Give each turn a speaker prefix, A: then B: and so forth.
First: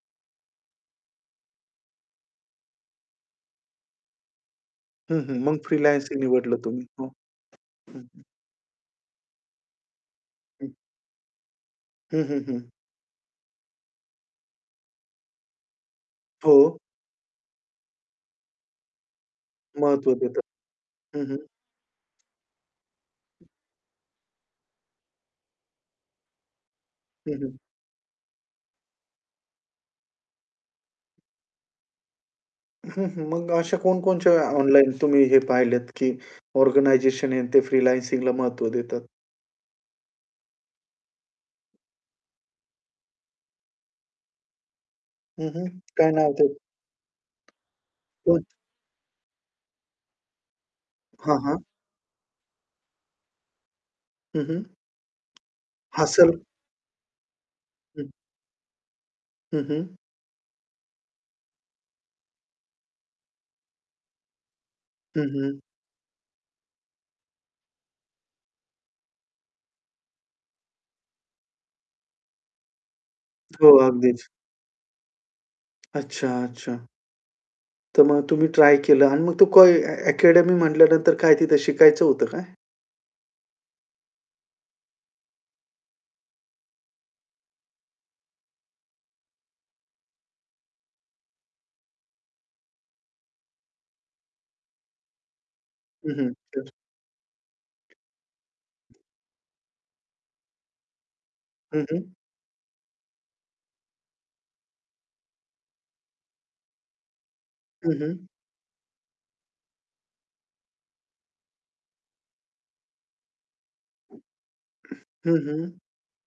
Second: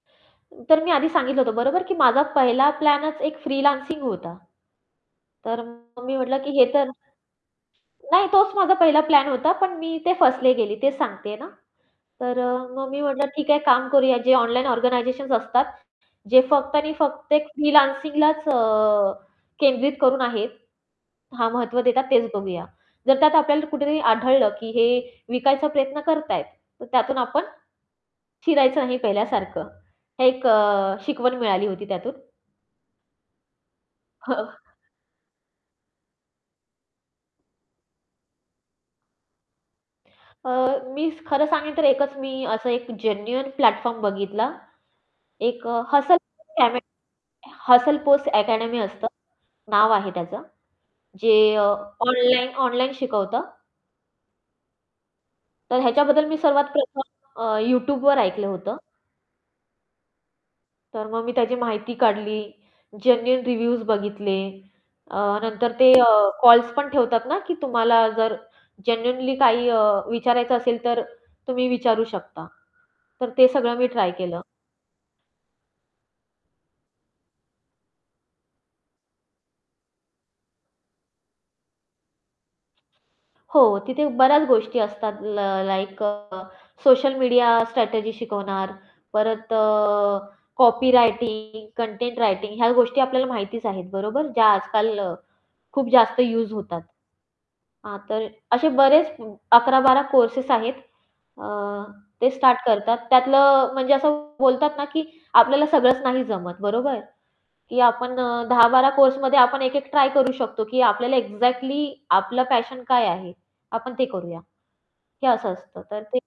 A: तर मी आधी सांगितलं होतं बरोबर? की माझा पहिला प्लॅनच एक फ्रीलान्सिंग होता.
B: हं, हं. मग
A: तर मग मी
B: फ्रीलान्सिंग हे
A: म्हटलं की
B: निवडलं
A: हे
B: तुम्ही.
A: तर
B: हो, हं, हं.
A: नाही तोच माझा पहिला प्लॅन होता, पण मी ते फसले
B: हं.
A: गेली तेच सांगतेय ना.
B: हं,
A: तर
B: हं,
A: अ,
B: हं.
A: मग मी म्हटलं ठीक आहे काम करूया जे ऑनलाईन ऑर्गनायझेशन्स असतात जे फक्त
B: हो.
A: आणि फक्त एक फ्रीलान्सिंगलाच अ, केंद्रित
B: महत्व
A: करून
B: देतं.
A: आहेत
B: हं, हं.
A: हां महत्त्व देतात तेच बघूया. जर त्यात आपल्याला कुठेतरी आढळलं की हे विकायचा प्रयत्न करतायेत. तर त्यातून
B: हं,
A: आपण
B: हं.
A: शिरायचं नाही पहिल्यासारखं. हे एक शिकवण अ, मिळाली होती त्यातून.
B: हं, हं. मग अशा कोणकोणच्या
A: हं.
B: ऑनलाईन तुम्ही हे पाहिलत की ऑर्गनायझेशन आहे ते फ्रीलान्सिंगला महत्त्व देतात?
A: अ, मी खरं सांगेन तर एकच मी असं एक जेन्युइन प्लॅटफॉर्म बघितला
B: हं,
A: एक
B: हं.
A: अ,
B: काय
A: हसल
B: नाव ते?
A: [unintelligible] हसल पोस्ट
B: पोत?
A: अकॅडमी असतं नाव आहे त्याचं, जे
B: हां, हां.
A: अ, ऑनलाईन ऑनलाईन शिकवतं.
B: हं, हं.
A: तर ह्याच्याबद्दल
B: हसल.
A: मी सर्वात प्रथम अ,
B: हं.
A: Youtubeवर ऐकलं होतं.
B: हं, हं.
A: तर मग मी त्याची माहिती काढली जेन्युइन रिव्ह्यूज बघितले अ,
B: हं, हं.
A: नंतर ते कॉल्स पण ठेवतात ना की तुम्हाला जर जेन्युइनली काही अ, विचारायचं असेल तर तुम्ही विचारू शकता. तर ते सगळं
B: हो
A: मी ट्राय
B: अगदीच.
A: केलं.
B: अच्छा, अच्छा. तर मग तुम्ही ट्राय केलं आणि मग तो को अकॅडमी म्हटल्यानंतर काय तिथे शिकायचं होतं काय?
A: हो, तिथे बऱ्याच गोष्टी असतात ल लाइक अ, सोशल मीडिया स्ट्रॅटेजी शिकवणार, परत अ, कॉपी रायटिंग, कंटेंट रायटिंग ह्या गोष्टी आपल्याला माहितीच आहेत बरोबर. ज्या आजकाल खूप
B: हं,
A: जास्त
B: हं.
A: युज
B: [unintelligible]
A: होतात. हां, तर असे बरेच 11-12 कोर्सेस आहेत अ,
B: हं, हं.
A: ते स्टार्ट करतात. त्यातलं म्हणजे असं बोलतात ना, की आपल्याला सगळंच नाही जमत बरोबर. की
B: हं,
A: आपण
B: हं.
A: अ, 10-12 कोर्समध्ये आपण एक-एक ट्राय करू शकतो, की आपल्याला एक्झॅक्टली आपलं पॅशन काय आहे आपण ते करूया. हे
B: हं,
A: असं
B: हं.
A: असतं तर ते